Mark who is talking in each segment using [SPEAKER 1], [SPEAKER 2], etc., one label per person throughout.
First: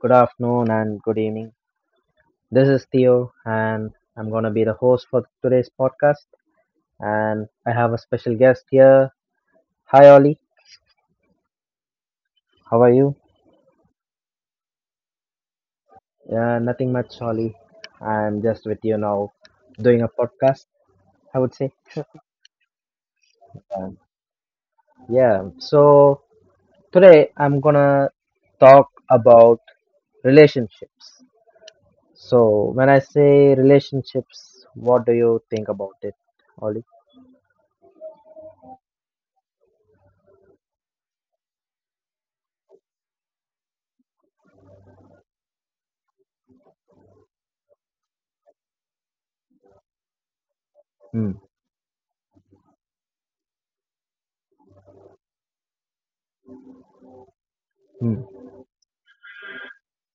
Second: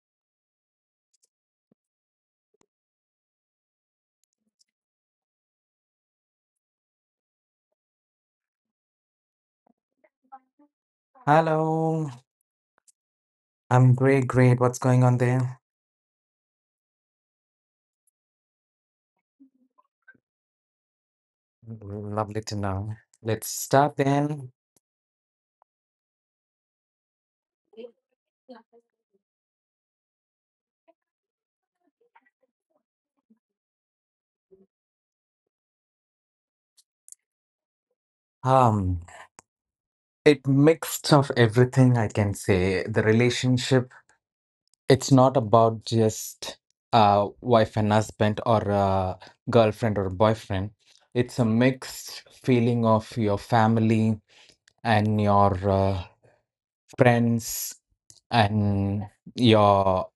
[SPEAKER 1] good afternoon, and good evening. This is Theo, and I'm going to be the host for today's podcast. And I have a special guest here. Hi, Ollie.
[SPEAKER 2] Hello.
[SPEAKER 1] How are you?
[SPEAKER 2] I'm great, great. What's going on there?
[SPEAKER 1] Yeah, nothing much, Ollie. I'm just with you now doing a podcast, I would say.
[SPEAKER 2] Lovely to know. Let's
[SPEAKER 1] Um,
[SPEAKER 2] start then.
[SPEAKER 1] yeah, so today I'm going to talk about relationships. So, when I say relationships, what do you think about it, Ollie?
[SPEAKER 2] Um, it mixed of everything I can say. The relationship, it's not about just wife and husband or girlfriend or boyfriend. It's a
[SPEAKER 1] Hmm.
[SPEAKER 2] mixed feeling of your family and your friends
[SPEAKER 1] Hmm.
[SPEAKER 2] and your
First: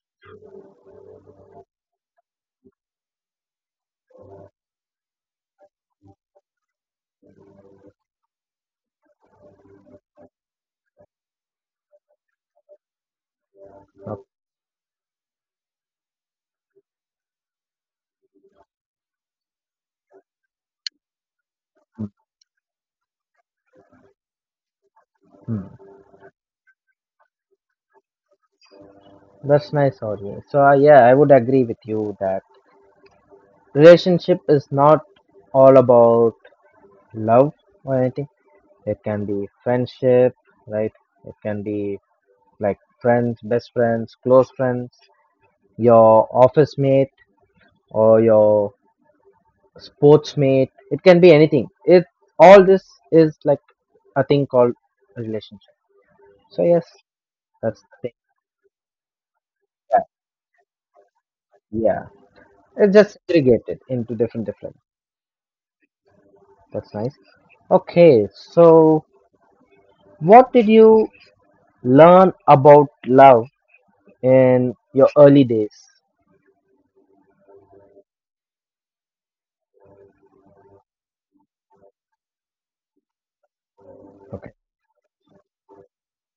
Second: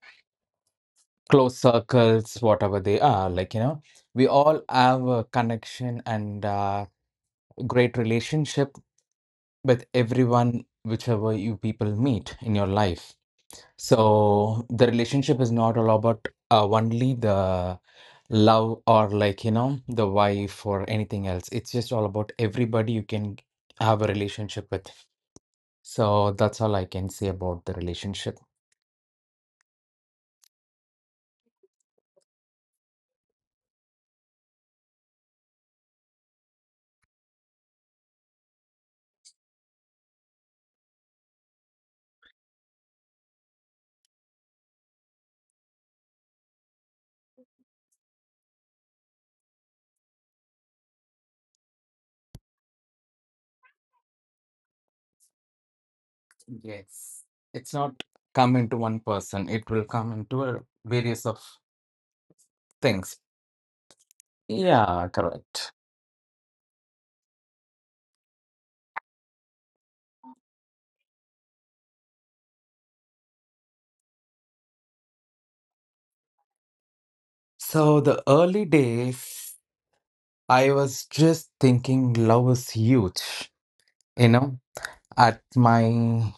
[SPEAKER 2] close circles, whatever they are. Like, you know, we all have a connection and great relationship with everyone, whichever you people meet in your life. So the relationship is not all about only the love or like, you know, the wife or anything else. It's just all about everybody you can have a relationship with.
[SPEAKER 1] Hmm.
[SPEAKER 2] So that's all I can say about the relationship.
[SPEAKER 1] That's nice, Audrey. So, yeah, I would agree with you that relationship is not all about love or anything. It can be friendship, right? It can be like friends, best friends, close friends, your office mate or your sports mate. It can be anything. It all this is like a thing called relationship. So yes,
[SPEAKER 2] Yes. It's
[SPEAKER 1] that's the
[SPEAKER 2] not
[SPEAKER 1] thing.
[SPEAKER 2] come into one person. It will
[SPEAKER 1] Yeah,
[SPEAKER 2] come into a various of
[SPEAKER 1] yeah. It's
[SPEAKER 2] things.
[SPEAKER 1] just segregated into different.
[SPEAKER 2] Yeah, correct.
[SPEAKER 1] That's nice. Okay, so what did you learn about love in your early days?
[SPEAKER 2] So the early days, I was just thinking love is huge. You
[SPEAKER 1] Okay.
[SPEAKER 2] know, at my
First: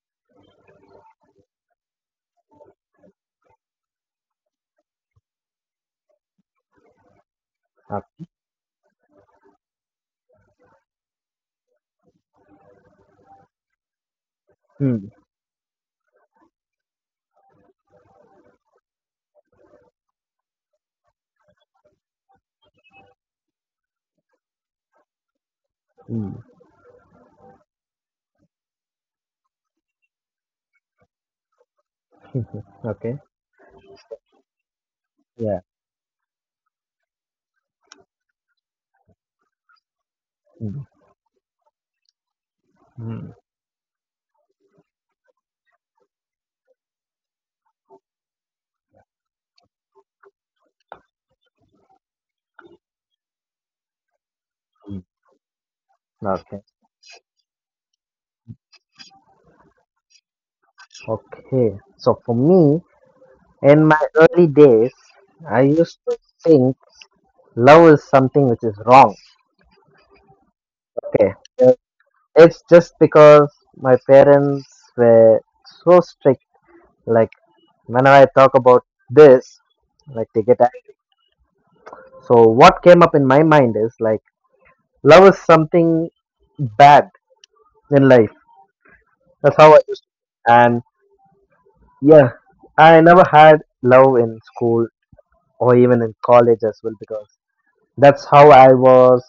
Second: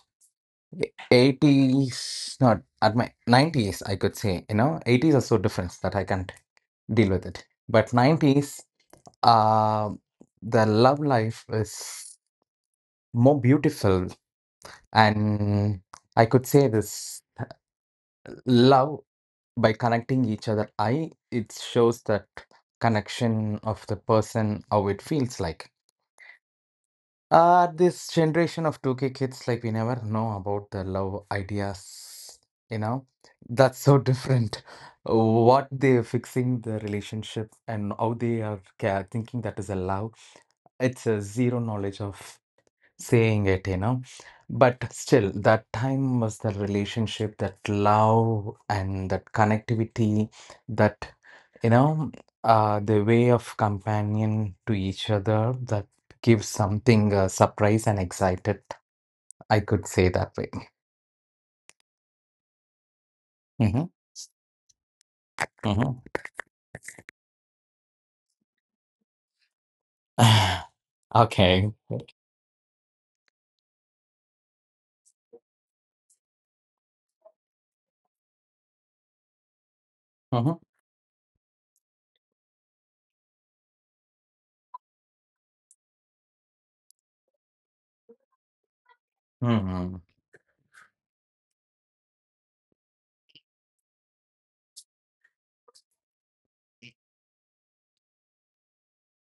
[SPEAKER 2] 80s, not at my 90s, I could say, you know, 80s are so different that I can't deal with it. But
[SPEAKER 1] Uh,
[SPEAKER 2] 90s, uh, the love life is more beautiful
[SPEAKER 1] hmm.
[SPEAKER 2] and I could say this love by connecting each other I it shows that connection of the person how it feels like,
[SPEAKER 1] Hmm.
[SPEAKER 2] this generation of 2k kids, like, we never know about the love ideas, you know.
[SPEAKER 1] Okay.
[SPEAKER 2] That's so different
[SPEAKER 1] Yeah.
[SPEAKER 2] what they're fixing the relationship and how they are thinking that is a love.
[SPEAKER 1] Hmm.
[SPEAKER 2] It's a zero knowledge of
[SPEAKER 1] Hmm.
[SPEAKER 2] saying it, you know. But still, that time was the relationship, that love and that connectivity, that, you know, the way of companion to
[SPEAKER 1] Hmm.
[SPEAKER 2] each other, that gives
[SPEAKER 1] Okay.
[SPEAKER 2] something surprise and excited. I could say that way.
[SPEAKER 1] Okay. So for me,
[SPEAKER 2] Hmm.
[SPEAKER 1] in my early days, I
[SPEAKER 2] Hmm.
[SPEAKER 1] used to think love is something which is wrong. Okay.
[SPEAKER 2] Okay.
[SPEAKER 1] Uh, it's just because my parents were so strict. Like whenever I talk about this, like they
[SPEAKER 2] Hmm.
[SPEAKER 1] get. So what came up in my mind is like love is something bad in life. That's how I
[SPEAKER 2] Hmm.
[SPEAKER 1] used to. And yeah, I never had love in school or even in college as well because that's how I was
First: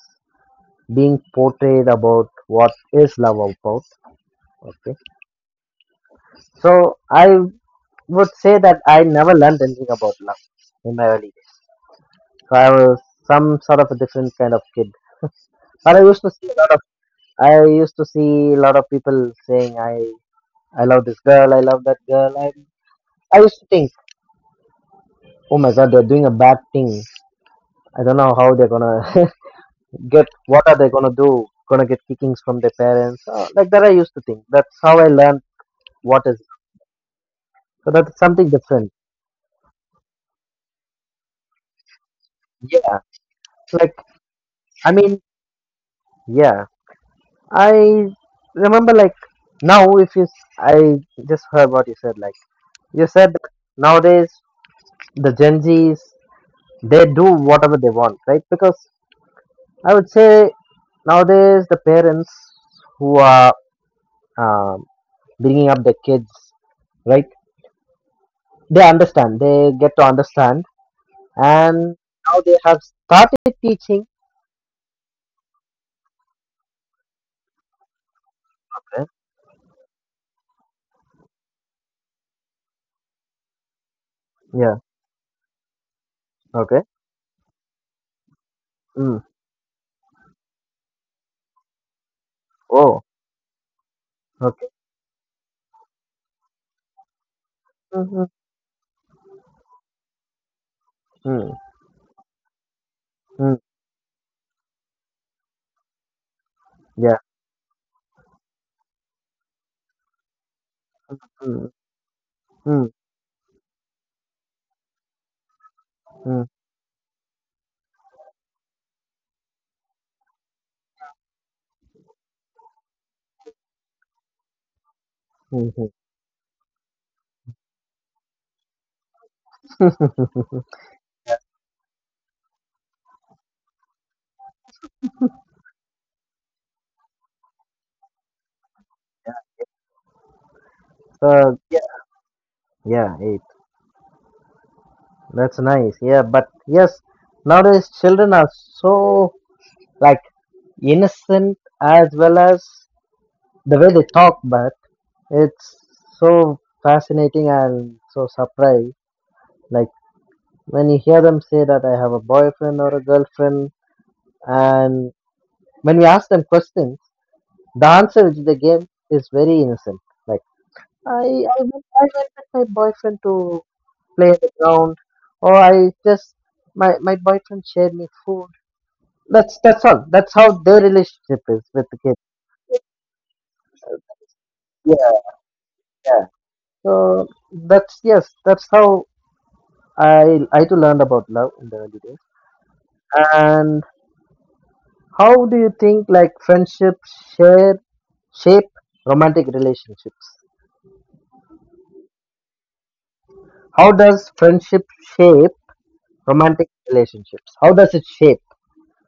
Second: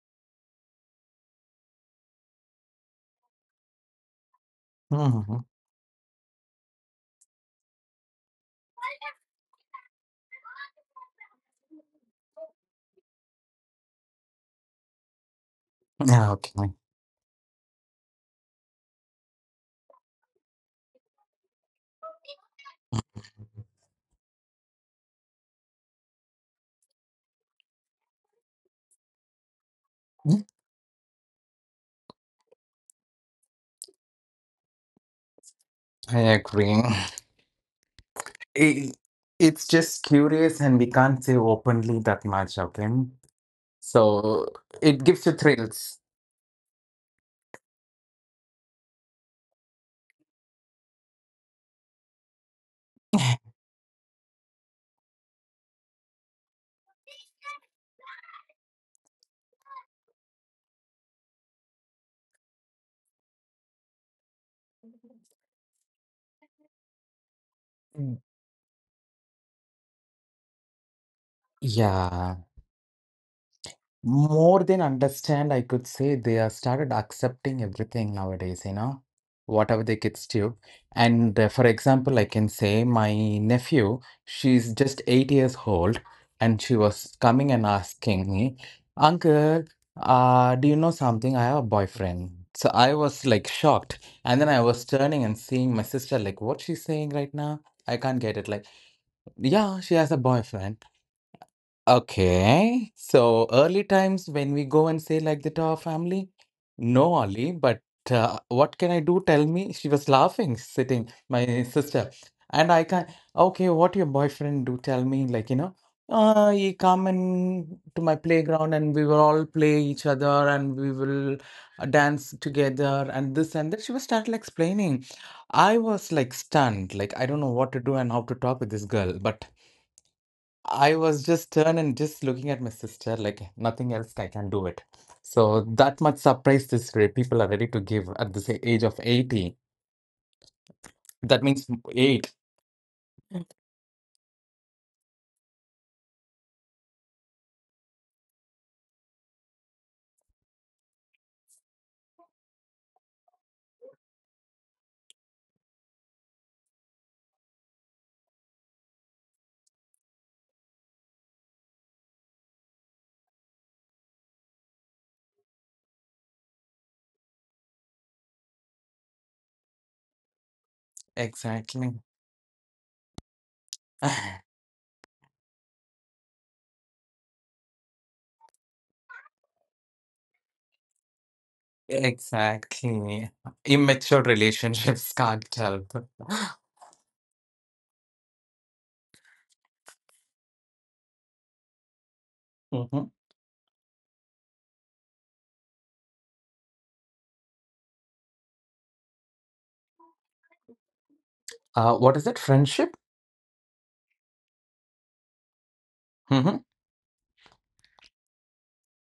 [SPEAKER 1] being portrayed about what is love about. Okay.
[SPEAKER 2] Hmm.
[SPEAKER 1] So I would say that I never learned anything about love in my early days. So I was some sort of a different kind of kid. But I used to see a lot
[SPEAKER 2] Okay.
[SPEAKER 1] of. I used to see a lot of people saying I love this girl. I love that girl. I used to think, oh my god, they're doing a bad thing. I don't know how they're gonna get. What are they gonna do? Gonna get kickings from their parents? Like that, I used to think. That's how I learned
[SPEAKER 2] I
[SPEAKER 1] what is.
[SPEAKER 2] agree.
[SPEAKER 1] So that's something different.
[SPEAKER 2] I- It's just curious, and we can't say openly that much, okay?
[SPEAKER 1] Yeah, like
[SPEAKER 2] So
[SPEAKER 1] I
[SPEAKER 2] it
[SPEAKER 1] mean,
[SPEAKER 2] gives you thrills.
[SPEAKER 1] yeah. I remember like now if you, I just heard what you said. Like you said, that nowadays the Gen Zs they do whatever they want, right? Because I would say nowadays the parents who are um, bringing up their kids, right?
[SPEAKER 2] Mm.
[SPEAKER 1] They understand. They get to understand, and
[SPEAKER 2] Yeah.
[SPEAKER 1] now they have started teaching.
[SPEAKER 2] More than understand, I could say they are started accepting everything nowadays, you know,
[SPEAKER 1] Okay.
[SPEAKER 2] whatever the kids do. And for example, I can say my nephew, she's
[SPEAKER 1] Yeah.
[SPEAKER 2] just 8 years old, and she
[SPEAKER 1] Okay.
[SPEAKER 2] was coming and asking me,
[SPEAKER 1] Mm.
[SPEAKER 2] Uncle, do you know something? I have a boyfriend. So I
[SPEAKER 1] Oh.
[SPEAKER 2] was like shocked. And then I
[SPEAKER 1] Okay.
[SPEAKER 2] was turning and seeing my sister, like, what she's saying right now? I can't
[SPEAKER 1] Mm-hmm.
[SPEAKER 2] get it. Like, yeah, she has a boyfriend.
[SPEAKER 1] Mm.
[SPEAKER 2] Okay. So
[SPEAKER 1] Mm.
[SPEAKER 2] early times when we go and say like that to our family, no,
[SPEAKER 1] Yeah.
[SPEAKER 2] Ollie, but what can I do? Tell me. She was laughing, sitting, my
[SPEAKER 1] Mm.
[SPEAKER 2] sister. And I
[SPEAKER 1] Mm.
[SPEAKER 2] can, okay, what your boyfriend do? Tell me, like, you know,
[SPEAKER 1] Mm.
[SPEAKER 2] he come and to my playground and we will all play each other and we will dance together and this and that. She was started explaining. I
[SPEAKER 1] Mm-hmm.
[SPEAKER 2] was like stunned, like I don't know what to do and how to talk with this girl, but I was just turned and just looking at my sister, like nothing else I can do it. So that much surprise this people are ready to give at this age of 80. That
[SPEAKER 1] So
[SPEAKER 2] means
[SPEAKER 1] yeah,
[SPEAKER 2] eight.
[SPEAKER 1] yeah, it, that's nice. Yeah, but yes, nowadays children are so like innocent as well as the way they talk, but it's so fascinating and so surprised. Like when you hear them say that I have a boyfriend or a girlfriend, and when we ask them questions, the answer which they give is very innocent. Like i
[SPEAKER 2] Exactly.
[SPEAKER 1] I went with my boyfriend to play on the ground, or I just my boyfriend shared me food. That's all. That's how their relationship is with the kids.
[SPEAKER 2] Exactly. Immature relationships
[SPEAKER 1] Yeah,
[SPEAKER 2] can't help.
[SPEAKER 1] yeah. So that's, yes, that's how I too learned about love in the early days.
[SPEAKER 2] Hmm.
[SPEAKER 1] And how do you think like friendships share shape romantic relationships?
[SPEAKER 2] What is it? Friendship?
[SPEAKER 1] How does friendship shape
[SPEAKER 2] Hmm.
[SPEAKER 1] romantic relationships? How does it shape?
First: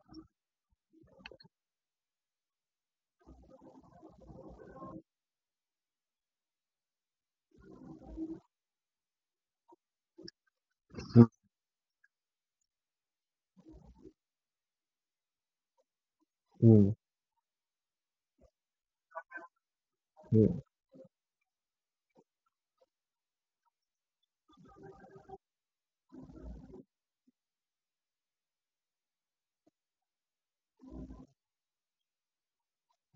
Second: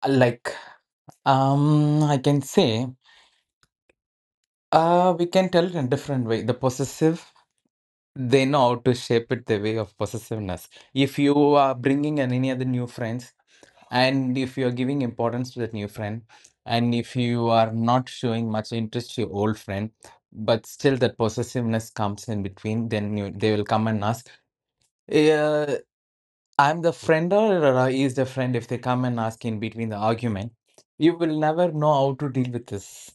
[SPEAKER 2] Like, I can say, we can tell it in a different way. The possessive. They know how to shape it the way of possessiveness. If
[SPEAKER 1] Mm,
[SPEAKER 2] you are bringing in any other new friends, and if you are giving importance to that new friend,
[SPEAKER 1] mm,
[SPEAKER 2] and if you are not showing much interest to your old friend,
[SPEAKER 1] mm,
[SPEAKER 2] but still that possessiveness comes in between, then they will come and ask, uh, I'm the friend or he is the friend, if they come and ask in between the argument. You will never know how to deal with this.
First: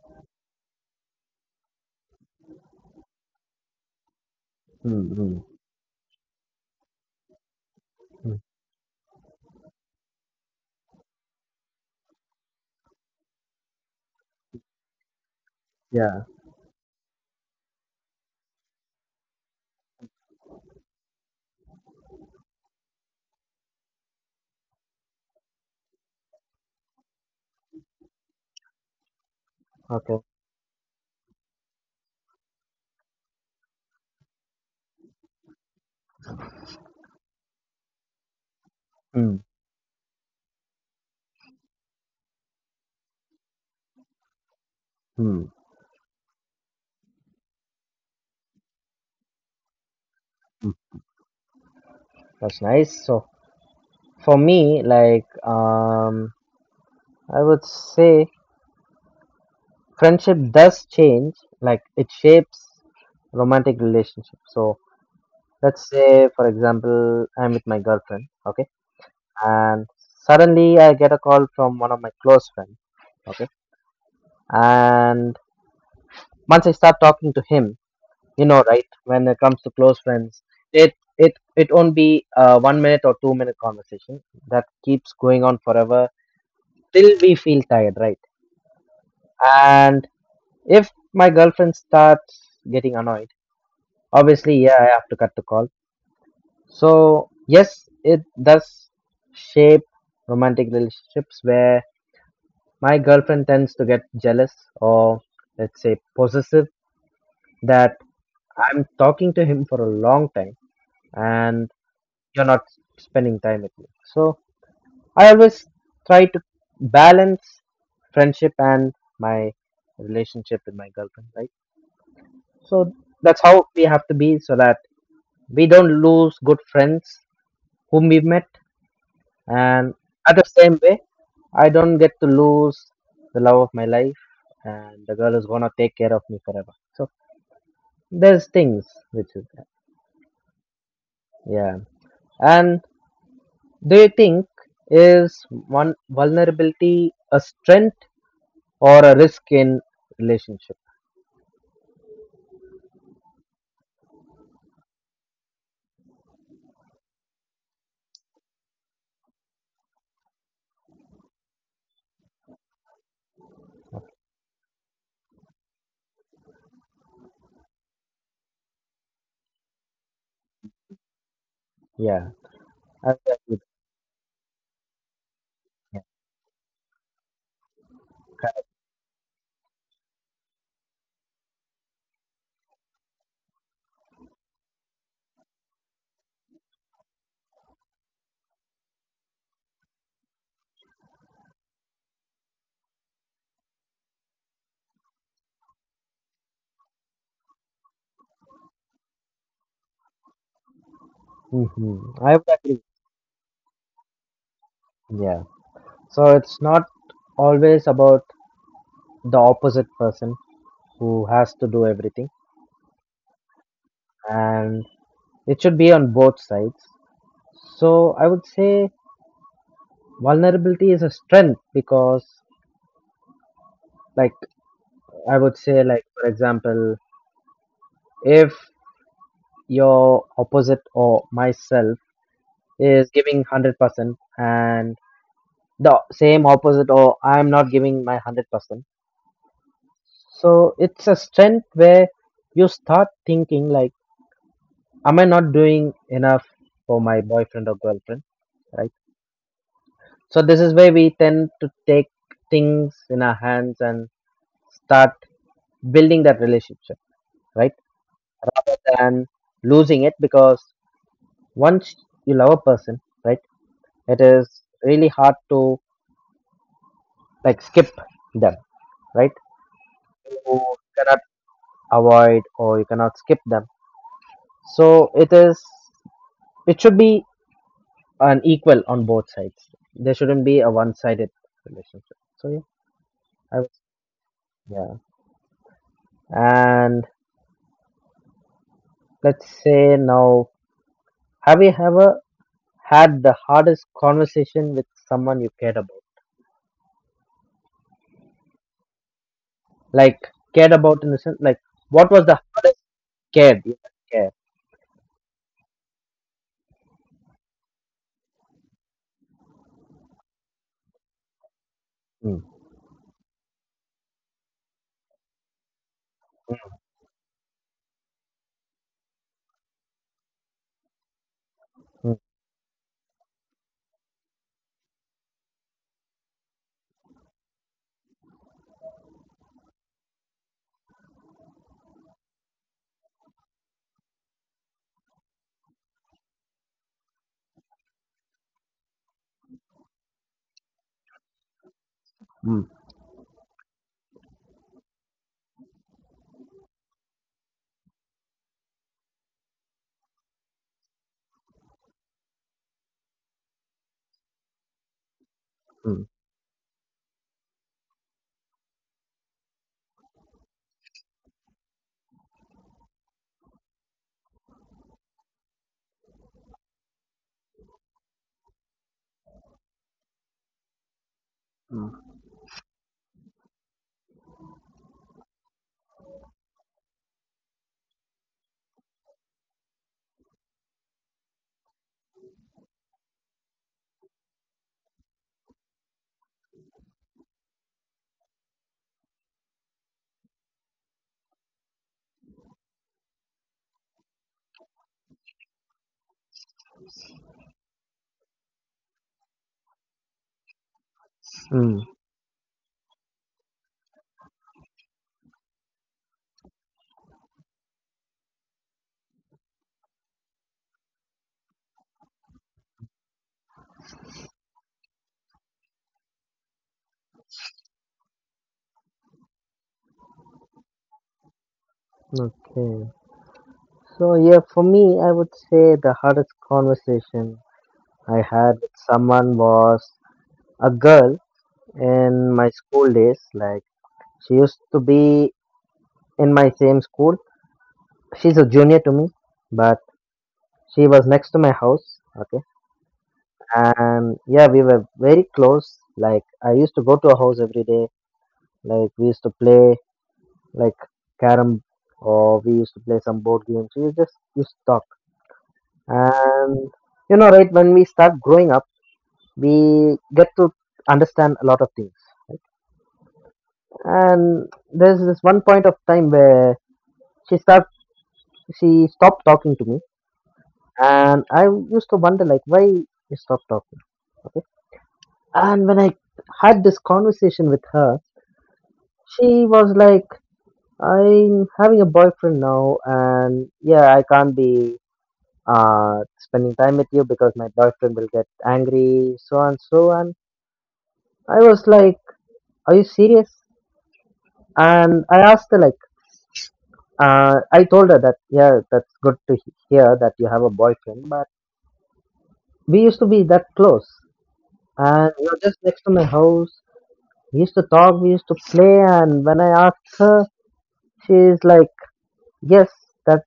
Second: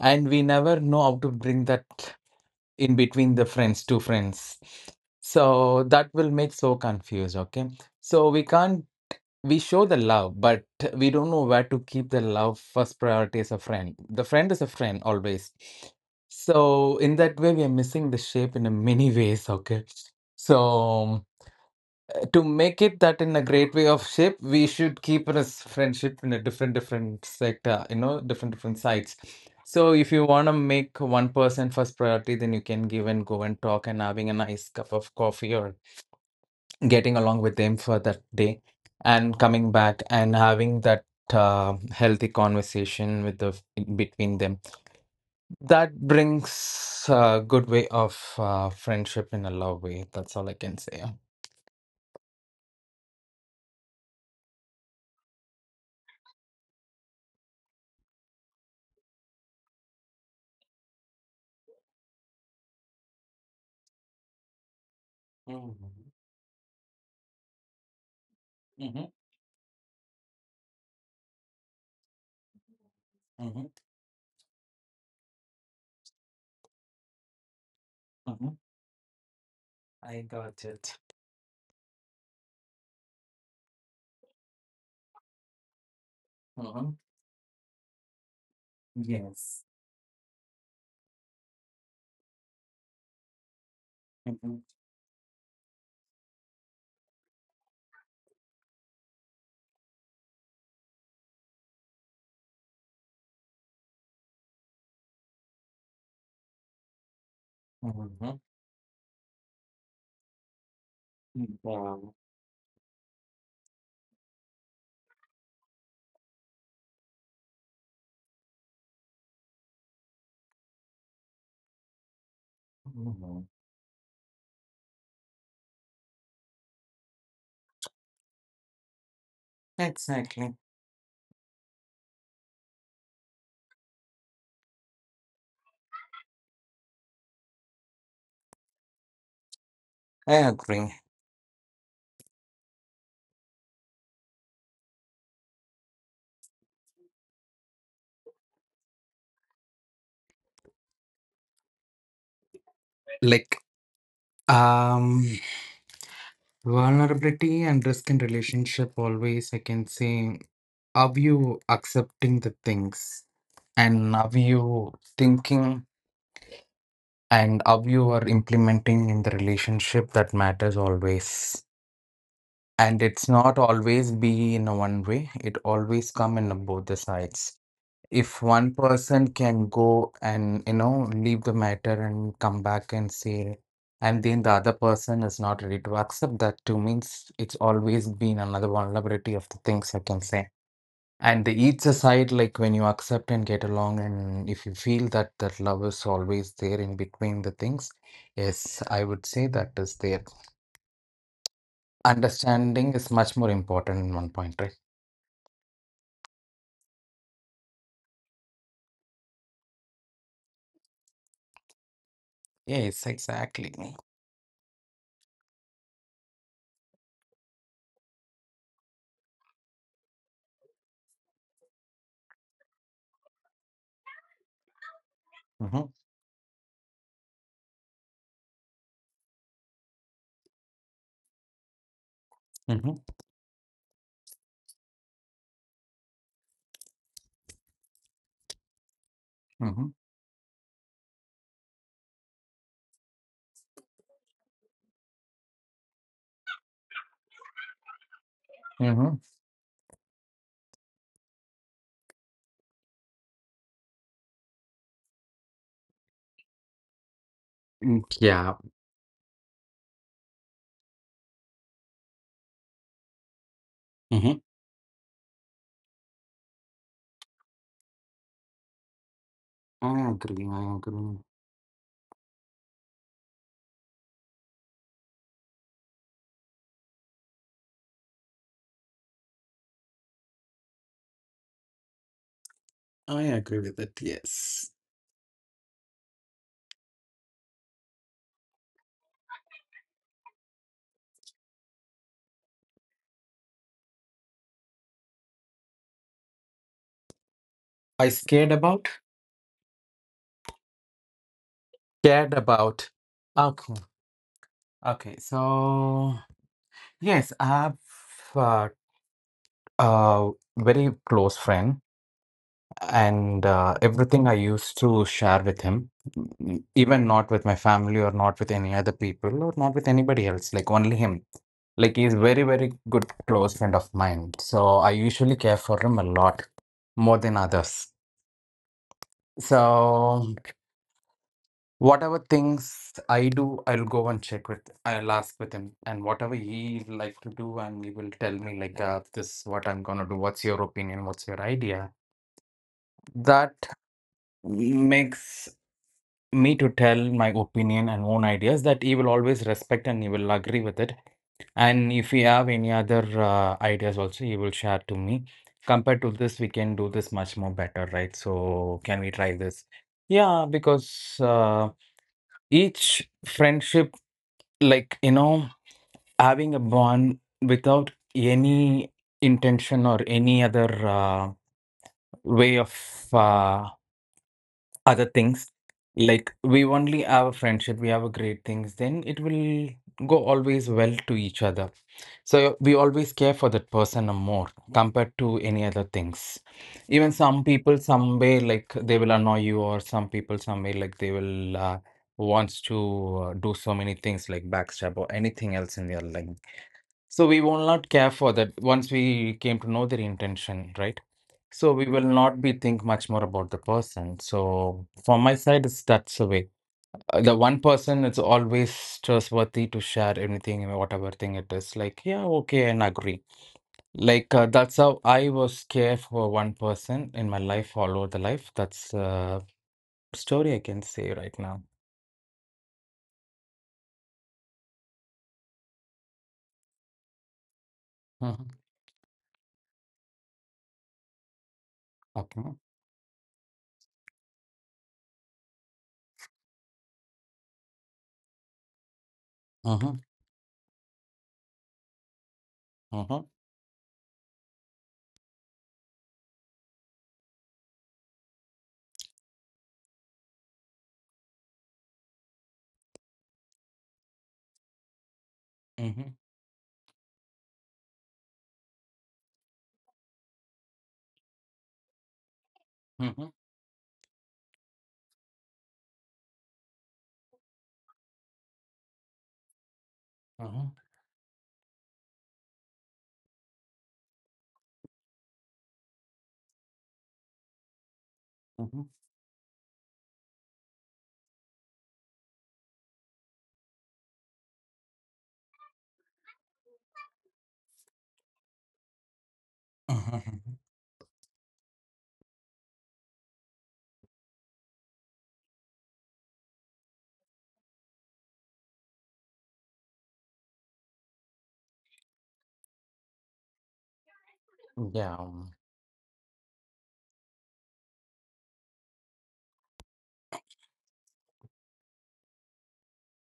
[SPEAKER 2] And we never know how to bring that in between the friends, two friends.
[SPEAKER 1] mm, mm,
[SPEAKER 2] So that will make so confused, okay? So
[SPEAKER 1] mm.
[SPEAKER 2] we can't we show the love, but we don't know where to keep the love first priority as a friend. The friend is a friend always.
[SPEAKER 1] Yeah.
[SPEAKER 2] So in that way we are missing the shape in a many ways, okay? So to make it that in a great way of shape, we should keep this friendship in a different different sector, you know, different different sides. So if
[SPEAKER 1] Okay.
[SPEAKER 2] you want to make one person first priority, then you can give and go and talk and having a nice cup of coffee or getting along with them for that day
[SPEAKER 1] Mm,
[SPEAKER 2] and coming back and having that healthy conversation with the between them,
[SPEAKER 1] mm,
[SPEAKER 2] that brings a good way of friendship in a love way. That's all I can
[SPEAKER 1] mm.
[SPEAKER 2] say.
[SPEAKER 1] That's nice. So for me, like I would say friendship does change. Like it shapes romantic relationship. So let's
[SPEAKER 2] Mm-hmm.
[SPEAKER 1] say, for example, I'm with my girlfriend, okay,
[SPEAKER 2] Mm-hmm.
[SPEAKER 1] and suddenly I get a call from one of my close friends, okay, and once I start talking to him, you
[SPEAKER 2] Mm-hmm.
[SPEAKER 1] know, right, when it comes to close
[SPEAKER 2] I
[SPEAKER 1] friends,
[SPEAKER 2] got
[SPEAKER 1] it
[SPEAKER 2] it.
[SPEAKER 1] it it won't be a 1 minute or 2 minute conversation that keeps going on forever
[SPEAKER 2] Mhm.
[SPEAKER 1] till we feel tired, right?
[SPEAKER 2] Yes.
[SPEAKER 1] And if my girlfriend starts getting annoyed, obviously,
[SPEAKER 2] Mhm.
[SPEAKER 1] yeah, I have to cut the call. So, yes, it does shape romantic relationships where my girlfriend tends to get jealous or, let's say, possessive that
[SPEAKER 2] Mhm.
[SPEAKER 1] I'm talking to him for a long time and
[SPEAKER 2] Yeah.
[SPEAKER 1] you're not spending time with me. So, I always try to balance friendship and my relationship with my girlfriend, right? So, that's
[SPEAKER 2] Mhm.
[SPEAKER 1] how we have to be so that we don't lose good friends whom we met, and at the
[SPEAKER 2] Exactly.
[SPEAKER 1] same way I don't get to lose the love of my life, and the girl is gonna take care of me forever. So there's things which is,
[SPEAKER 2] I agree.
[SPEAKER 1] yeah. And do you think is one vulnerability a strength or a risk in relationship?
[SPEAKER 2] Like, um, vulnerability and risk in relationship always, I can say, are you accepting the things, and are you thinking, and are you are implementing in the relationship, that matters always.
[SPEAKER 1] Yeah,
[SPEAKER 2] And
[SPEAKER 1] I
[SPEAKER 2] it's
[SPEAKER 1] would agree.
[SPEAKER 2] not always be in a one way, it always come in a both the sides. If one person can go and, you know, leave the matter and come back and say, and then the other person is not ready to accept that too, means it's always been another vulnerability of the things, I can say. And the each aside, like, when you accept and get along and if you feel that that love is always there in between the things, yes, I would say that is there.
[SPEAKER 1] Hmm. I would agree,
[SPEAKER 2] Understanding is much more important in one point, right?
[SPEAKER 1] yeah. So it's not always about the opposite person who has to do everything,
[SPEAKER 2] Yes, exactly.
[SPEAKER 1] and it should be on both sides. So I would say vulnerability is a strength because, like, I would
[SPEAKER 2] Hmm.
[SPEAKER 1] say, like, for example, if your opposite or myself
[SPEAKER 2] Hmm.
[SPEAKER 1] is giving 100% and the same opposite or I'm not giving my 100%.
[SPEAKER 2] Hmm.
[SPEAKER 1] So it's a strength where you start thinking, like, am I not doing enough for my boyfriend or girlfriend, right?
[SPEAKER 2] Hmm.
[SPEAKER 1] So this is where we tend to take things in our hands and start building that relationship, right?
[SPEAKER 2] Yeah.
[SPEAKER 1] Rather than losing it, because once you love a person, right, it is really hard to like skip them, right?
[SPEAKER 2] I agree.
[SPEAKER 1] You
[SPEAKER 2] I
[SPEAKER 1] cannot
[SPEAKER 2] agree.
[SPEAKER 1] avoid or you cannot skip them. So it is, it should be an equal on both sides. There shouldn't be a one sided relationship. So yeah,
[SPEAKER 2] I
[SPEAKER 1] I
[SPEAKER 2] agree
[SPEAKER 1] would,
[SPEAKER 2] with it. Yes.
[SPEAKER 1] yeah. And let's say now, have you ever had the hardest conversation with someone you cared about?
[SPEAKER 2] I scared about.
[SPEAKER 1] Like cared about in the sense like what was
[SPEAKER 2] Cared
[SPEAKER 1] the hardest.
[SPEAKER 2] about.
[SPEAKER 1] Cared,
[SPEAKER 2] Okay.
[SPEAKER 1] yeah, care.
[SPEAKER 2] Okay. So yes, I have uh, a very close friend,
[SPEAKER 1] Mm,
[SPEAKER 2] and everything I used to share with him, mm, even not with my family or not with any other people or not with anybody else, like only him. Like he's
[SPEAKER 1] mm,
[SPEAKER 2] very, very good close friend of mine. So I usually care for him a lot more than others. So, whatever things I do, I'll go and check with, I'll ask with him, and whatever he like to do, and he will tell me like, this is what I'm gonna do. What's your opinion? What's your idea?
[SPEAKER 1] mm,
[SPEAKER 2] That makes me to tell my opinion and own ideas that he will always respect and he will agree with it. And if we have any other ideas also, he will share to me. Compared
[SPEAKER 1] mm,
[SPEAKER 2] to this, we can do this much more better, right? So can we try this? Yeah, because each friendship, like, you know, having a bond without any intention or any other
[SPEAKER 1] mm,
[SPEAKER 2] way of uh, other things. Like we only have a friendship, we have a great things, then it will go always well to each other. So we always care for that person a more compared to any other things. Even some people, some way, like, they will annoy you, or some people, some way, like, they will wants to do so many things like backstab or anything else in their life. So we will not care for that once we came to know their intention, right? So we
[SPEAKER 1] mm.
[SPEAKER 2] will not be think much more about the person. So from my side, it's that's the way. The one person, it's always trustworthy to share anything and whatever thing it is. Like, yeah, okay, and agree. Like, that's how I was care for one person in my life, all over the life. That's a story I can say right now.
[SPEAKER 1] Okay. So yeah, for me, I would say the hardest conversation I
[SPEAKER 2] Mhm.
[SPEAKER 1] had with someone was a girl in my
[SPEAKER 2] Okay.
[SPEAKER 1] school days. Like she used to be in my same school. She's a junior to me, but
[SPEAKER 2] Mhm.
[SPEAKER 1] she was next to my house. Okay.
[SPEAKER 2] Mhm.
[SPEAKER 1] And yeah, we were very close. Like I used to go to her house every day. Like we used to play, like carom, or we used to play some board games. We just used to talk.
[SPEAKER 2] Mhm.
[SPEAKER 1] And you know, right, when we start growing up, we get to understand a lot of things.
[SPEAKER 2] Mhm.
[SPEAKER 1] And there's this one point of time where she start she stopped talking to me.
[SPEAKER 2] Mhm.
[SPEAKER 1] And I used to wonder like why you stopped talking. Okay. And when I had this conversation with her,
[SPEAKER 2] Mhm.
[SPEAKER 1] she was like, I'm having a boyfriend now and yeah I can't be, spending time with you because my boyfriend will get angry, so and so. And
[SPEAKER 2] Mhm.
[SPEAKER 1] I was like, are you serious? And I asked her, like, I told her that, yeah, that's good to hear that you have a boyfriend, but we used to be that close. And
[SPEAKER 2] Yeah.
[SPEAKER 1] you're just next to my house. We used to talk, we used to play. And when I asked her, she's like, yes, that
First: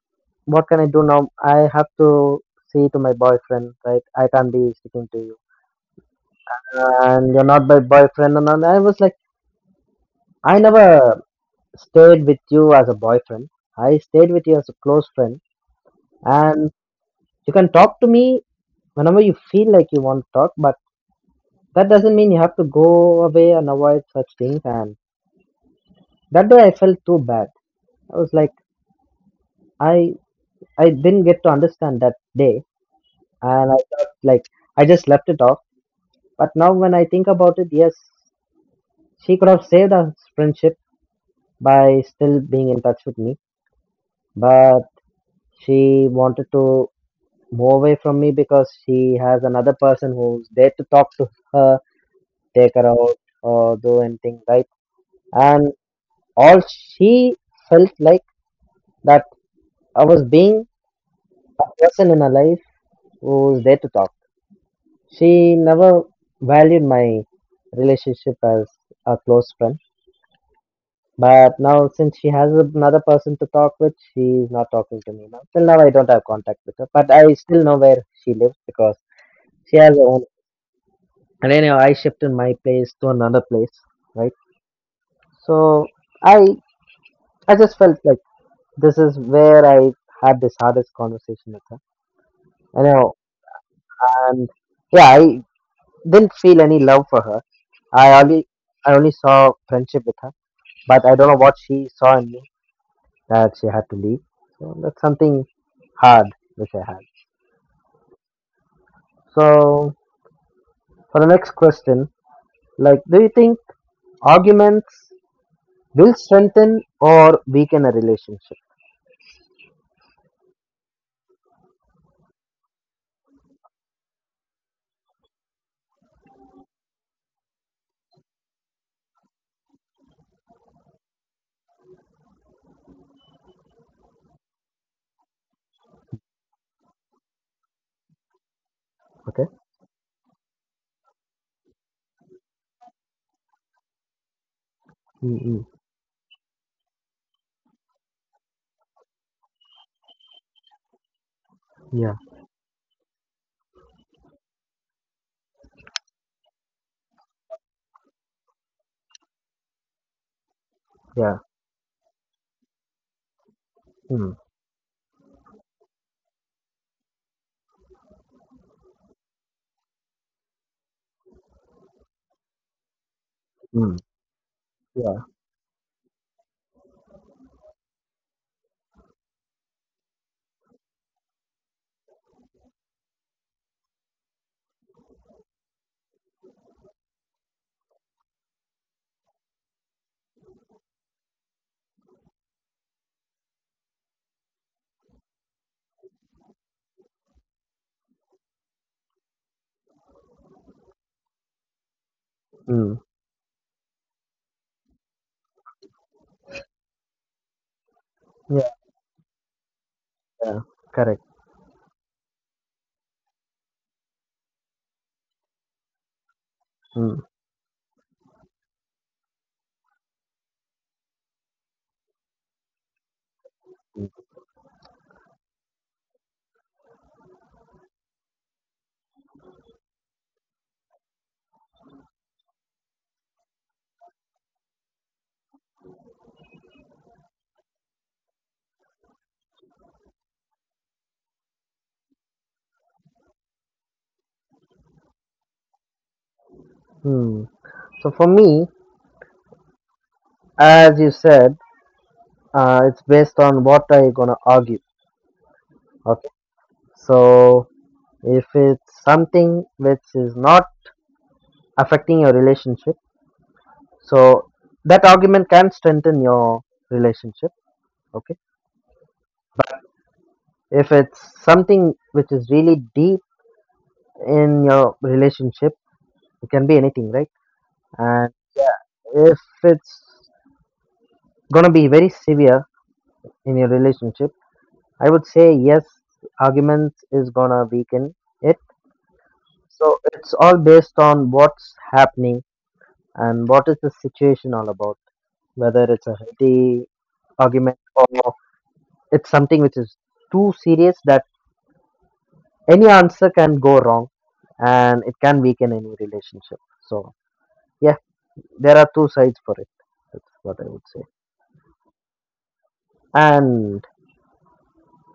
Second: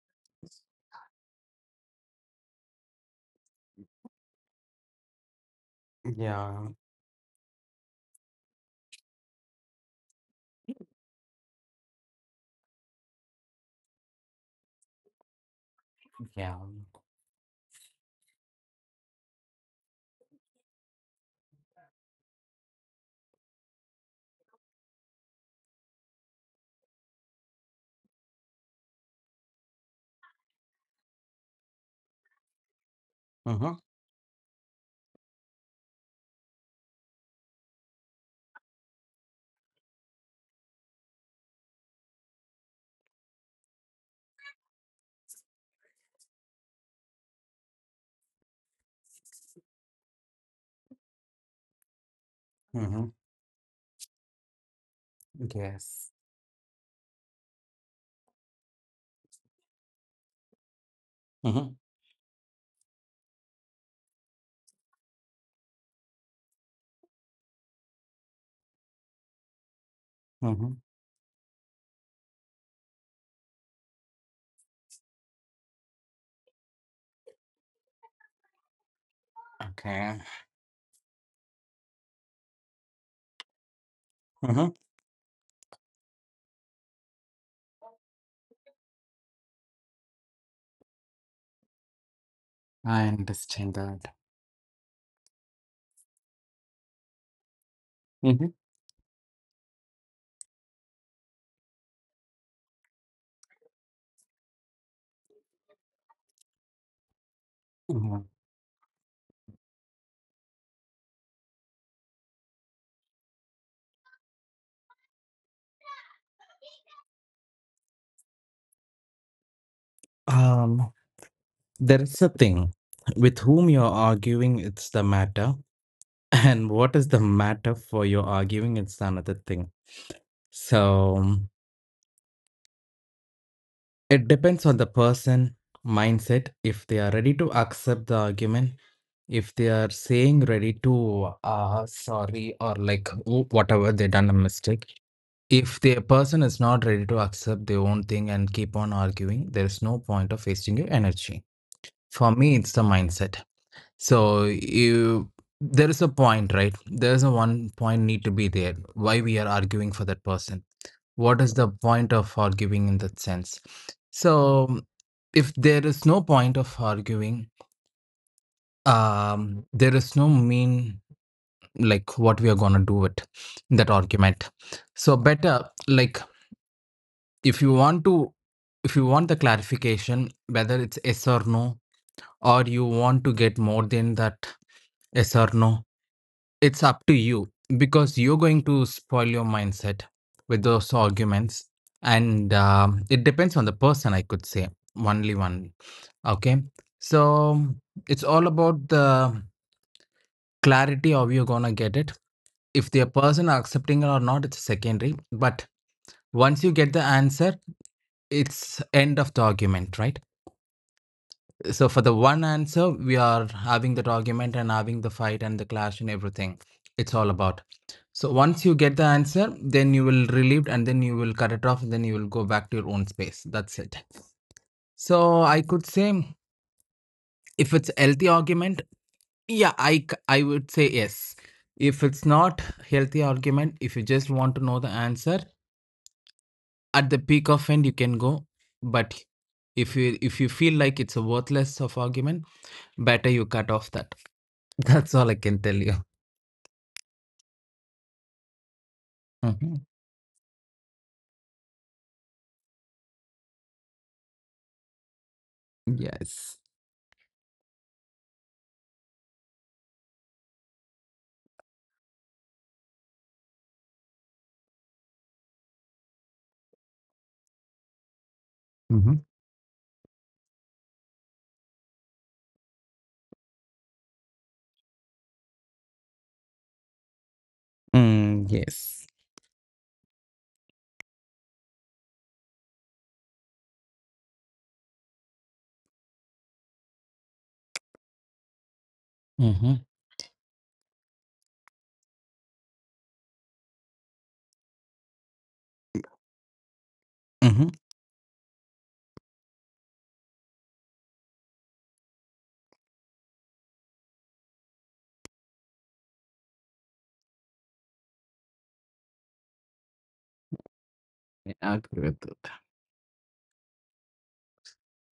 [SPEAKER 1] what can I do now? I have to see to my boyfriend, right? I can't be sticking to you.
[SPEAKER 2] Yeah,
[SPEAKER 1] And you're not my boyfriend. And all. I was like, I never stayed with you as a boyfriend. I stayed with you as a close friend.
[SPEAKER 2] yeah.
[SPEAKER 1] And you can talk to me whenever you feel like you want to talk, but that doesn't mean you have to go away and avoid such things. And that day I felt too bad. I was like, I I didn't get to understand that day, and I
[SPEAKER 2] Mhm,
[SPEAKER 1] thought like I just left it off. But now when I think about it, yes, she could have saved our friendship by still being in touch with me, but she wanted to move away from me because she has another person who's there to talk to her, take her
[SPEAKER 2] mhm.
[SPEAKER 1] out, or do anything, right? And
[SPEAKER 2] Yes.
[SPEAKER 1] all she felt like that I was being a
[SPEAKER 2] Mhm,
[SPEAKER 1] person in her life who's there to talk. She never valued my relationship as a close friend.
[SPEAKER 2] mhm.
[SPEAKER 1] But now, since she has another person to talk with, she's not talking to me now. Till now, I don't have contact with her, but I still know where she lives because she has her
[SPEAKER 2] Okay.
[SPEAKER 1] own. And anyway I shifted my place to another place, right?
[SPEAKER 2] Mhm.
[SPEAKER 1] So i I just felt like this is where I had this hardest conversation with her. I
[SPEAKER 2] I
[SPEAKER 1] know.
[SPEAKER 2] understand that.
[SPEAKER 1] And yeah, I didn't feel any love for her. i only
[SPEAKER 2] Mhm,
[SPEAKER 1] I only saw friendship with her, but I don't know what she saw in me that she had to leave. So that's something hard which I had.
[SPEAKER 2] mhm.
[SPEAKER 1] So for the next question, like, do you think arguments will strengthen or weaken a relationship?
[SPEAKER 2] Um, there is a thing, with whom you're arguing, it's the matter, and what is the matter for your arguing, it's another thing. So it depends on the person mindset, if they are ready to accept the argument,
[SPEAKER 1] Okay.
[SPEAKER 2] if they are saying ready to sorry or like whatever they done a mistake.
[SPEAKER 1] Mm, mm.
[SPEAKER 2] If the person is not ready to accept their own thing and keep on arguing, there is no point of wasting your energy.
[SPEAKER 1] Yeah,
[SPEAKER 2] For me, it's the mindset. So you there is a point, right? There is a one point need to be there. Why we are arguing for that person?
[SPEAKER 1] yeah.
[SPEAKER 2] What is the point of arguing in that sense?
[SPEAKER 1] Mm,
[SPEAKER 2] So if there is no point of arguing, there is no mean like what we are gonna do with that
[SPEAKER 1] mm,
[SPEAKER 2] argument. So
[SPEAKER 1] yeah,
[SPEAKER 2] better, like, if you want to if you want the clarification whether it's yes or no, or you want to get more than that yes or no, it's up to you because you're going to spoil your mindset with those arguments. And it depends on the person, I could say. Only one, okay. So it's all about the clarity of you're gonna get it. If
[SPEAKER 1] mm,
[SPEAKER 2] the person are accepting it or not, it's secondary, but once you get the answer,
[SPEAKER 1] yeah,
[SPEAKER 2] it's end of the argument, right?
[SPEAKER 1] yeah. Correct.
[SPEAKER 2] So for the one answer, we are having that argument and having the fight and the clash and everything. It's
[SPEAKER 1] Mm,
[SPEAKER 2] all about. So once you get the answer, then you will relieved and then you will cut it off and then you will go back to your own space. That's it. So I could say, if it's healthy argument, yeah, I would say yes. If it's not healthy argument, if you just want to know the answer at the peak of end, you can go. But if you feel like it's a worthless of argument, better you cut off that. That's all I can tell you.
[SPEAKER 1] mm. So for me,
[SPEAKER 2] Mm-hmm.
[SPEAKER 1] as you said, it's based on what are you gonna argue. Okay.
[SPEAKER 2] Yes.
[SPEAKER 1] So if it's something which is not affecting your relationship, so that argument can strengthen your relationship. Okay.
[SPEAKER 2] Mm-hmm.
[SPEAKER 1] If it's something which is really deep in your relationship, it can be anything, right? And
[SPEAKER 2] Mm, yes.
[SPEAKER 1] if it's gonna be very severe in your relationship, I would say yes, arguments is gonna weaken it.
[SPEAKER 2] Mm-hmm.
[SPEAKER 1] So it's all based on what's happening and what is the situation all about, whether it's a healthy
[SPEAKER 2] Mm-hmm.
[SPEAKER 1] argument or it's something which is too serious that any answer can go wrong and it can weaken any relationship. So yeah, there are two sides for it. That's what I would say.
[SPEAKER 2] Yeah, I agree with that.
[SPEAKER 1] And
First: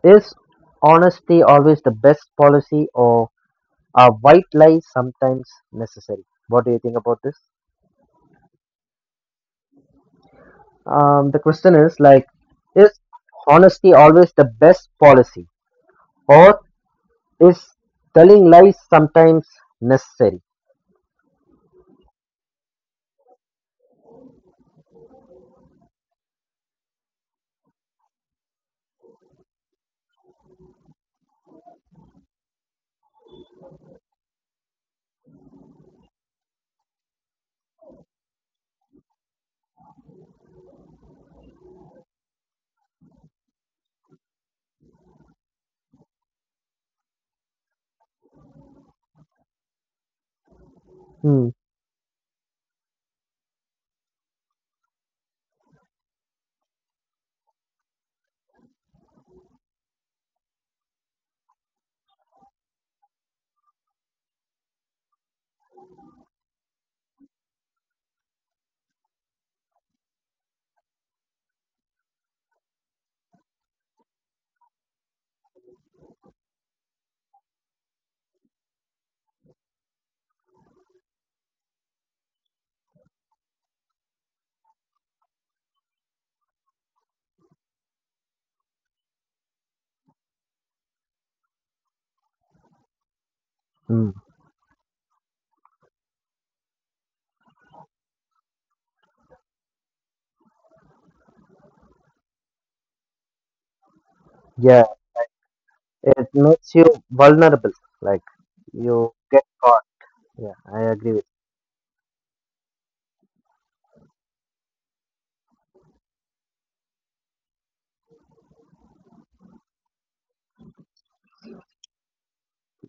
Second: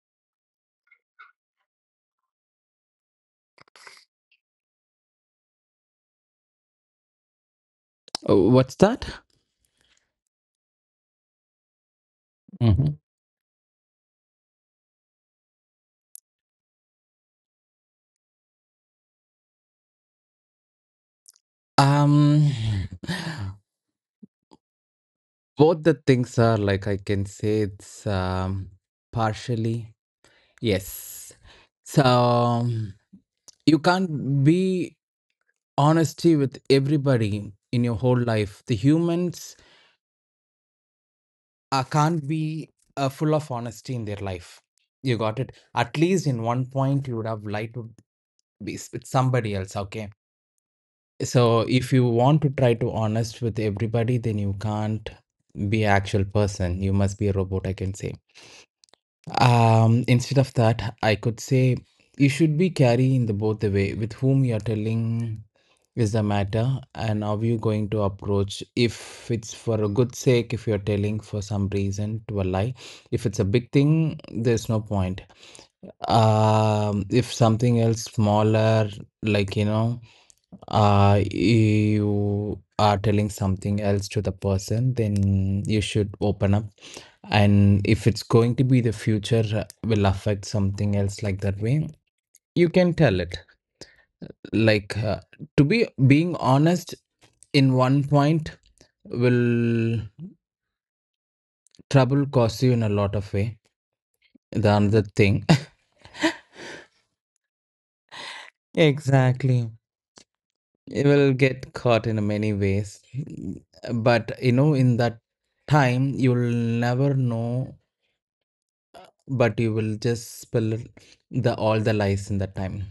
[SPEAKER 1] is honesty always the best policy or are white lies sometimes necessary? What do you think about this?
[SPEAKER 2] Oh, what's that?
[SPEAKER 1] The question is like, is
[SPEAKER 2] Mm-hmm.
[SPEAKER 1] honesty always the best policy, or is telling lies sometimes necessary?
[SPEAKER 2] Um, Both the things are like I can say it's, partially yes. So you can't be honesty with everybody in your whole life. The humans can't be full of honesty in their life. You got it. At least in one point, you would have lied to with somebody else. Okay.
[SPEAKER 1] Hmm.
[SPEAKER 2] So if you want to try to honest with everybody, then you can't be an actual person. You must be a robot, I can say. Instead of that, I could say you should be carrying the both the way with whom you are telling is the matter, and are you going to approach, if it's for a good sake, if you're telling for some reason to a lie. If it's a big thing, there's no point. If something else smaller, like, you know, you are telling something else to the person, then you should open up. And if it's going to be the future, will affect something else like that way, you can tell it.
[SPEAKER 1] Hmm.
[SPEAKER 2] Like, to be being honest in one point will trouble cost you in a lot of way. The
[SPEAKER 1] Yeah,
[SPEAKER 2] another thing.
[SPEAKER 1] it makes you vulnerable. Like you get
[SPEAKER 2] Exactly.
[SPEAKER 1] caught. Yeah, I
[SPEAKER 2] You
[SPEAKER 1] agree with
[SPEAKER 2] will get caught in many ways, but you know, in that time you will never know, but you will just spill the all the lies in that time.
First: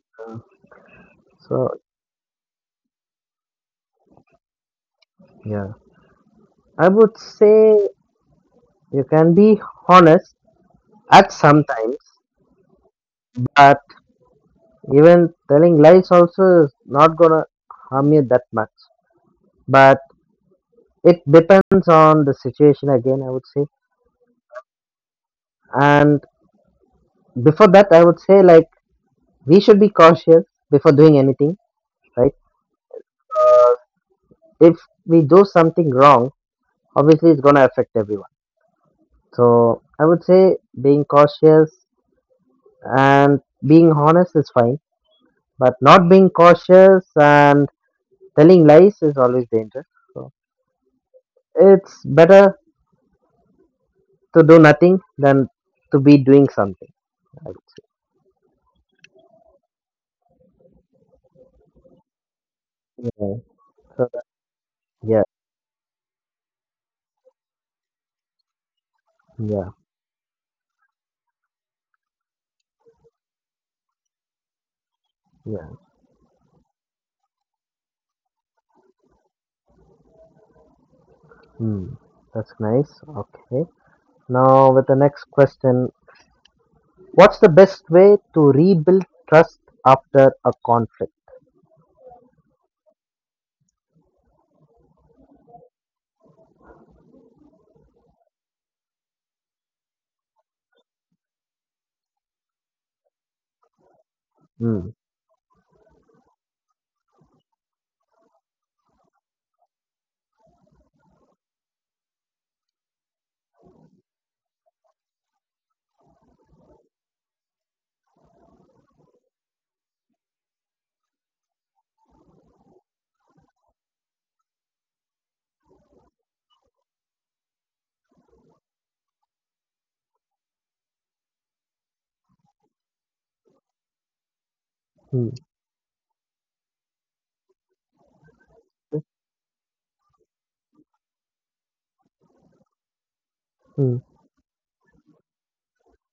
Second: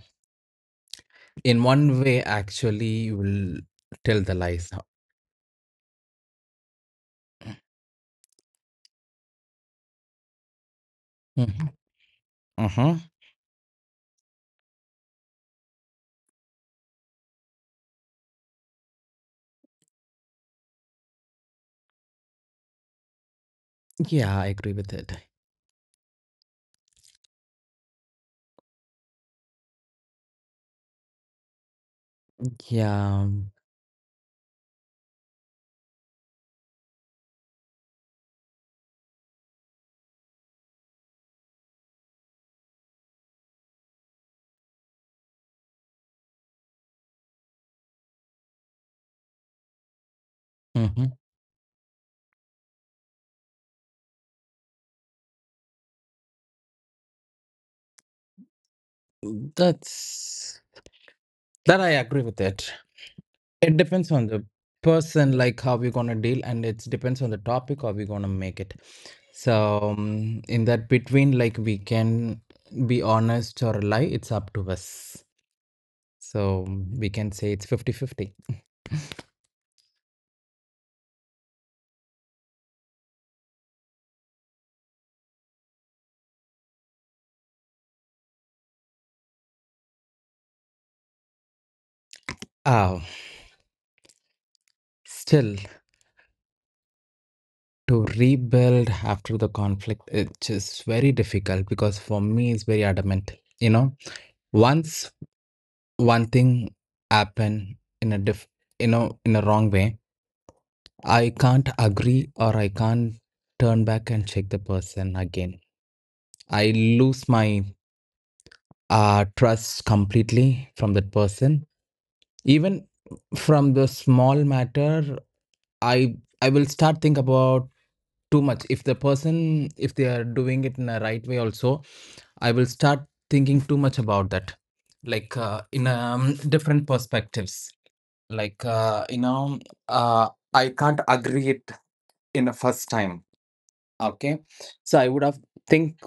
[SPEAKER 1] you.
[SPEAKER 2] In
[SPEAKER 1] So
[SPEAKER 2] one way actually, you will tell the lies.
[SPEAKER 1] yeah, I would say you can be honest at
[SPEAKER 2] Mm-hmm.
[SPEAKER 1] sometimes,
[SPEAKER 2] uh huh.
[SPEAKER 1] but even telling lies also is not gonna harm you that much. But it depends on the situation again, I would say.
[SPEAKER 2] Yeah, I agree with it.
[SPEAKER 1] And before that, I would say like we should be cautious before doing anything, right?
[SPEAKER 2] Yeah.
[SPEAKER 1] If we do something wrong, obviously it's gonna affect everyone. So I would say being cautious and being honest is fine, but not being cautious and telling lies is always dangerous. So
[SPEAKER 2] Mm-hmm.
[SPEAKER 1] it's better to do nothing than to be doing something, I would
[SPEAKER 2] That's, that I agree with it.
[SPEAKER 1] say. Yeah.
[SPEAKER 2] It
[SPEAKER 1] So
[SPEAKER 2] depends
[SPEAKER 1] that-
[SPEAKER 2] on the person, like how we're gonna deal, and it depends on the topic how we're gonna make it. So
[SPEAKER 1] yeah,
[SPEAKER 2] in that between, like, we can be honest or lie, it's up to us.
[SPEAKER 1] yeah.
[SPEAKER 2] So we can say it's fifty fifty. 50.
[SPEAKER 1] Hmm, that's nice. Okay. Now, with the next question, what's the best way to rebuild trust after a conflict?
[SPEAKER 2] Oh, still to rebuild after the conflict, it's just very difficult because for me it's very adamant. You know,
[SPEAKER 1] Hmm.
[SPEAKER 2] once one thing happened in a diff, you know, in a wrong way, I can't agree or I can't turn back and check the person again. I lose my trust completely from that person. Even from the small matter, I I will start think about too much. If the person, if they are doing it in a right way, also, I will start thinking too much about that,
[SPEAKER 1] Hmm.
[SPEAKER 2] like, in, different perspectives. Like, you know, I can't agree it in a first time.
[SPEAKER 1] Hmm.
[SPEAKER 2] Okay. So I would have think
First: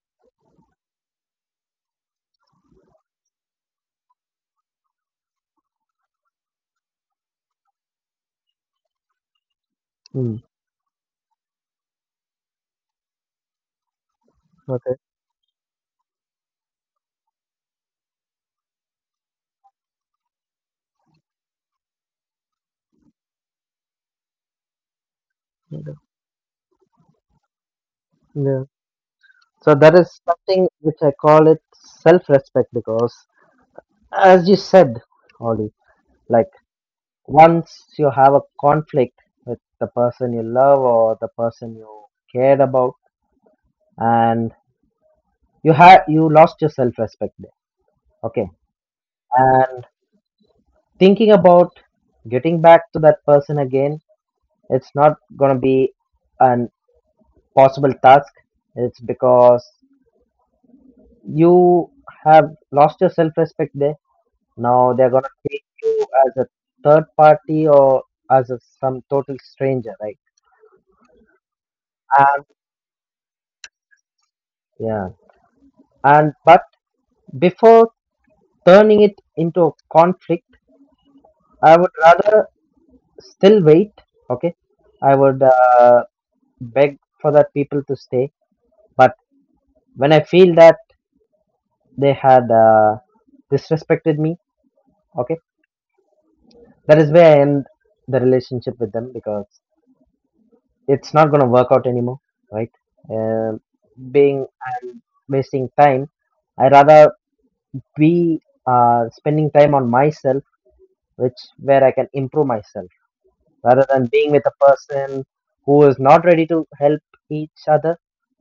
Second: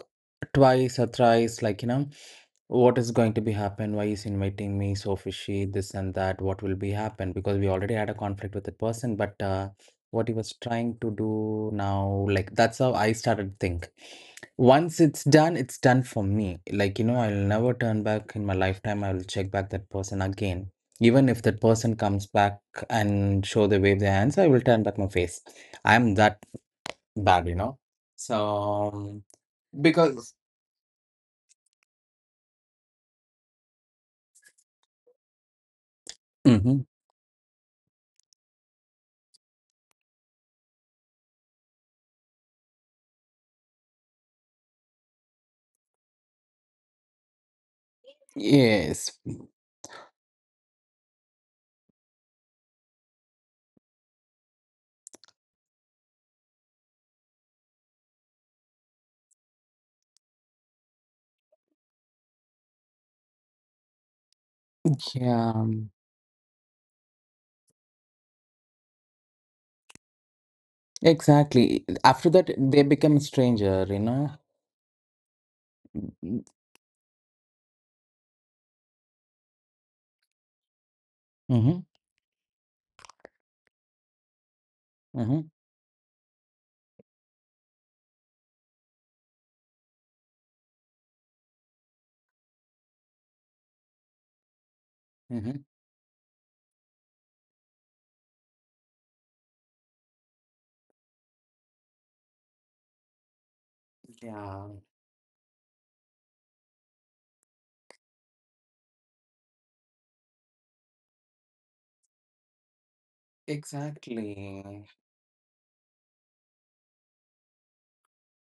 [SPEAKER 2] twice or thrice, like, you know, what is going to be happen? Why is inviting me so fishy? This and that. What will be happen? Because we already had a conflict with that person, but what he
[SPEAKER 1] Hmm.
[SPEAKER 2] was trying to do now, like that's how I started to think.
[SPEAKER 1] Okay.
[SPEAKER 2] Once it's done for me. Like, you know, I'll never turn back in my lifetime. I will check back that person again. Even if that person comes back and show the wave their hands, I will turn back my face. I'm that, you know.
[SPEAKER 1] Yeah.
[SPEAKER 2] So,
[SPEAKER 1] So that is
[SPEAKER 2] because.
[SPEAKER 1] something which I call it self respect because, as you said, Ollie, like
[SPEAKER 2] Hmm.
[SPEAKER 1] once you have a conflict with the person you love or the person you cared about, and you lost your self respect there.
[SPEAKER 2] Yes.
[SPEAKER 1] Okay, thinking about getting back to that person again, it's not going to be an possible task. It's because you have lost your self respect there. Now they're going to
[SPEAKER 2] Yeah.
[SPEAKER 1] take you as a third party or as a some total stranger, right?
[SPEAKER 2] Exactly. After that,
[SPEAKER 1] And
[SPEAKER 2] they become stranger, you know.
[SPEAKER 1] yeah, and but before turning it into a conflict, I
[SPEAKER 2] Mm-hmm.
[SPEAKER 1] would rather still wait. Okay, I would
[SPEAKER 2] Mm-hmm.
[SPEAKER 1] beg for that people to stay. But when I feel that they had disrespected me, okay,
[SPEAKER 2] Mm-hmm.
[SPEAKER 1] that is where I end the relationship with them, because it's not going to work out anymore, right? Um, being
[SPEAKER 2] Yeah.
[SPEAKER 1] I wasting time, I rather be spending time on myself, which where I can improve myself, rather than being with a
[SPEAKER 2] Exactly.
[SPEAKER 1] person who is not ready to help each other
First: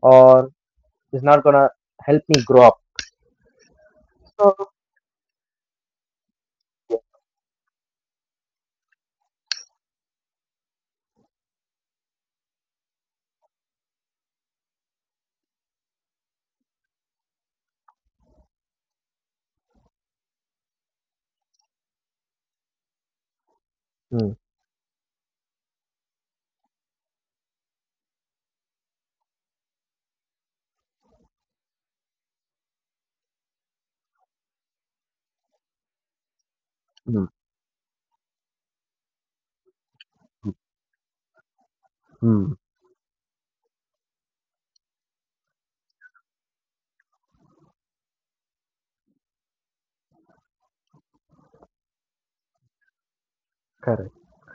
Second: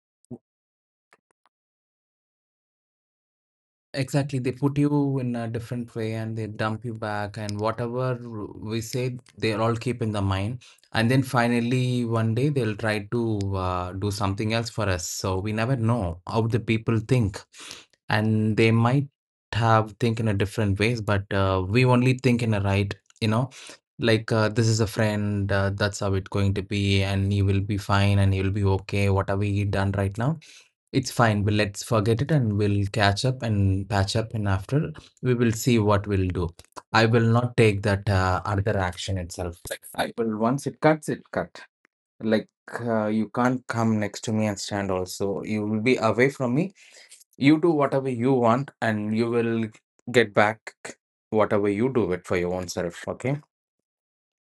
[SPEAKER 1] or is not going to help me grow up.
[SPEAKER 2] Exactly, they
[SPEAKER 1] So,
[SPEAKER 2] put you in a different way and they dump you back, and whatever we say, they all keep in the mind. And then finally, one day they'll try to do something else for us. So we never know how the people think, and they might have think in a different ways, but we only think in a right, you know, like,
[SPEAKER 1] mm,
[SPEAKER 2] this is a friend, that's how it's going to be, and he will be fine, and he'll be okay, whatever he done right now. It's fine. Well, let's forget it and we'll catch up and patch up. And after, we will see what we'll do. I
[SPEAKER 1] mm,
[SPEAKER 2] will not take that other action itself. Like, I will once it cuts, it cut. Like,
[SPEAKER 1] mm,
[SPEAKER 2] you can't come next to me and stand. Also, you will be away from me. You do whatever you want, and you will get back whatever you do it for your own self. Okay.
[SPEAKER 1] correct.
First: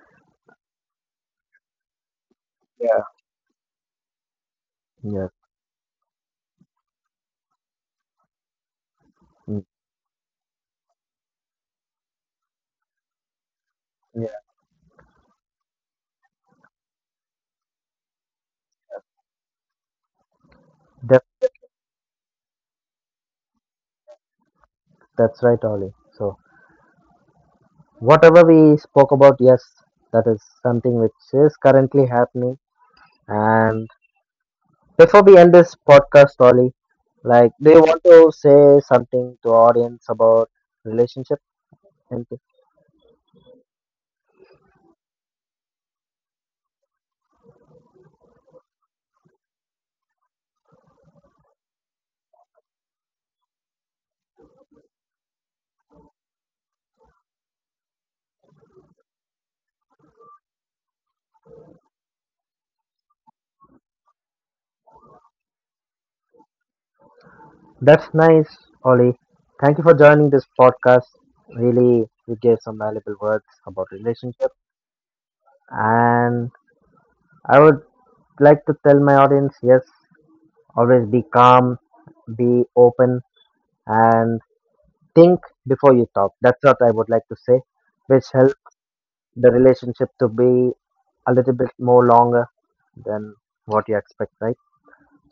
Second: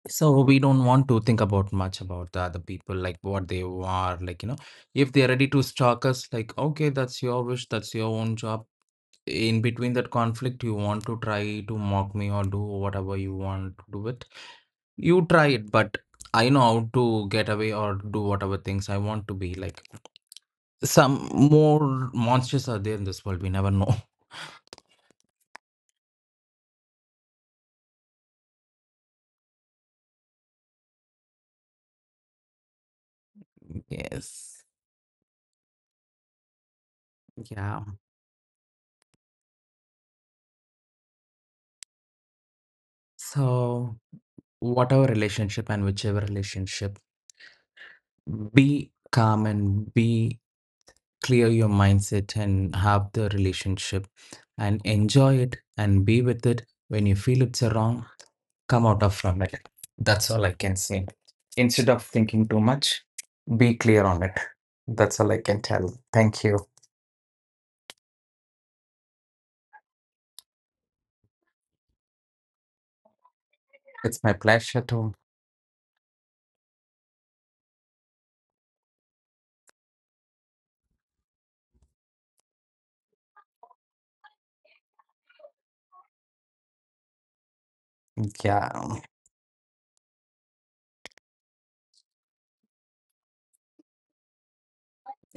[SPEAKER 2] So we don't want to think about much about the other people,
[SPEAKER 1] Yeah,
[SPEAKER 2] like what they are, like, you know, if
[SPEAKER 1] yeah.
[SPEAKER 2] they're ready to stalk us, like okay, that's your wish, that's your own job.
[SPEAKER 1] Mm,
[SPEAKER 2] In between that conflict, you want to try to mock me or do whatever you want to do it. You try it, but I know how to get away or do whatever things I want to be. Like
[SPEAKER 1] yeah.
[SPEAKER 2] some more monsters are there in this world, we never know.
[SPEAKER 1] That's right, Ollie. So, whatever we spoke about, yes, that is something which is currently happening. And
[SPEAKER 2] Yes.
[SPEAKER 1] before we end this podcast, Ollie, like, do you
[SPEAKER 2] Yeah.
[SPEAKER 1] want to say something to audience about relationship? And
[SPEAKER 2] So whatever relationship and whichever relationship, be calm and be clear your mindset and have the relationship and enjoy it and be with it. When you feel it's a wrong, come out of from it. That's all I can say. Instead of thinking too much, be clear on it. That's all I can tell. Thank you.
[SPEAKER 1] that's nice, Ollie. Thank you for joining this podcast. Really, you gave some valuable words about
[SPEAKER 2] It's my
[SPEAKER 1] relationship.
[SPEAKER 2] pleasure to.
[SPEAKER 1] And I would like to tell my audience, yes, always be calm, be open, and think before you talk. That's what I would like to say, which help
[SPEAKER 2] Yeah,
[SPEAKER 1] the relationship to be a little bit more longer than what you expect, right?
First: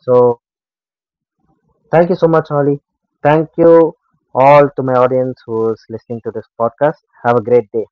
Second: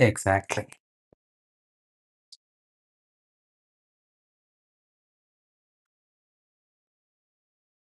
[SPEAKER 1] So thank you so much, Holly. Thank you all to my audience who's listening to this podcast. Have a great day.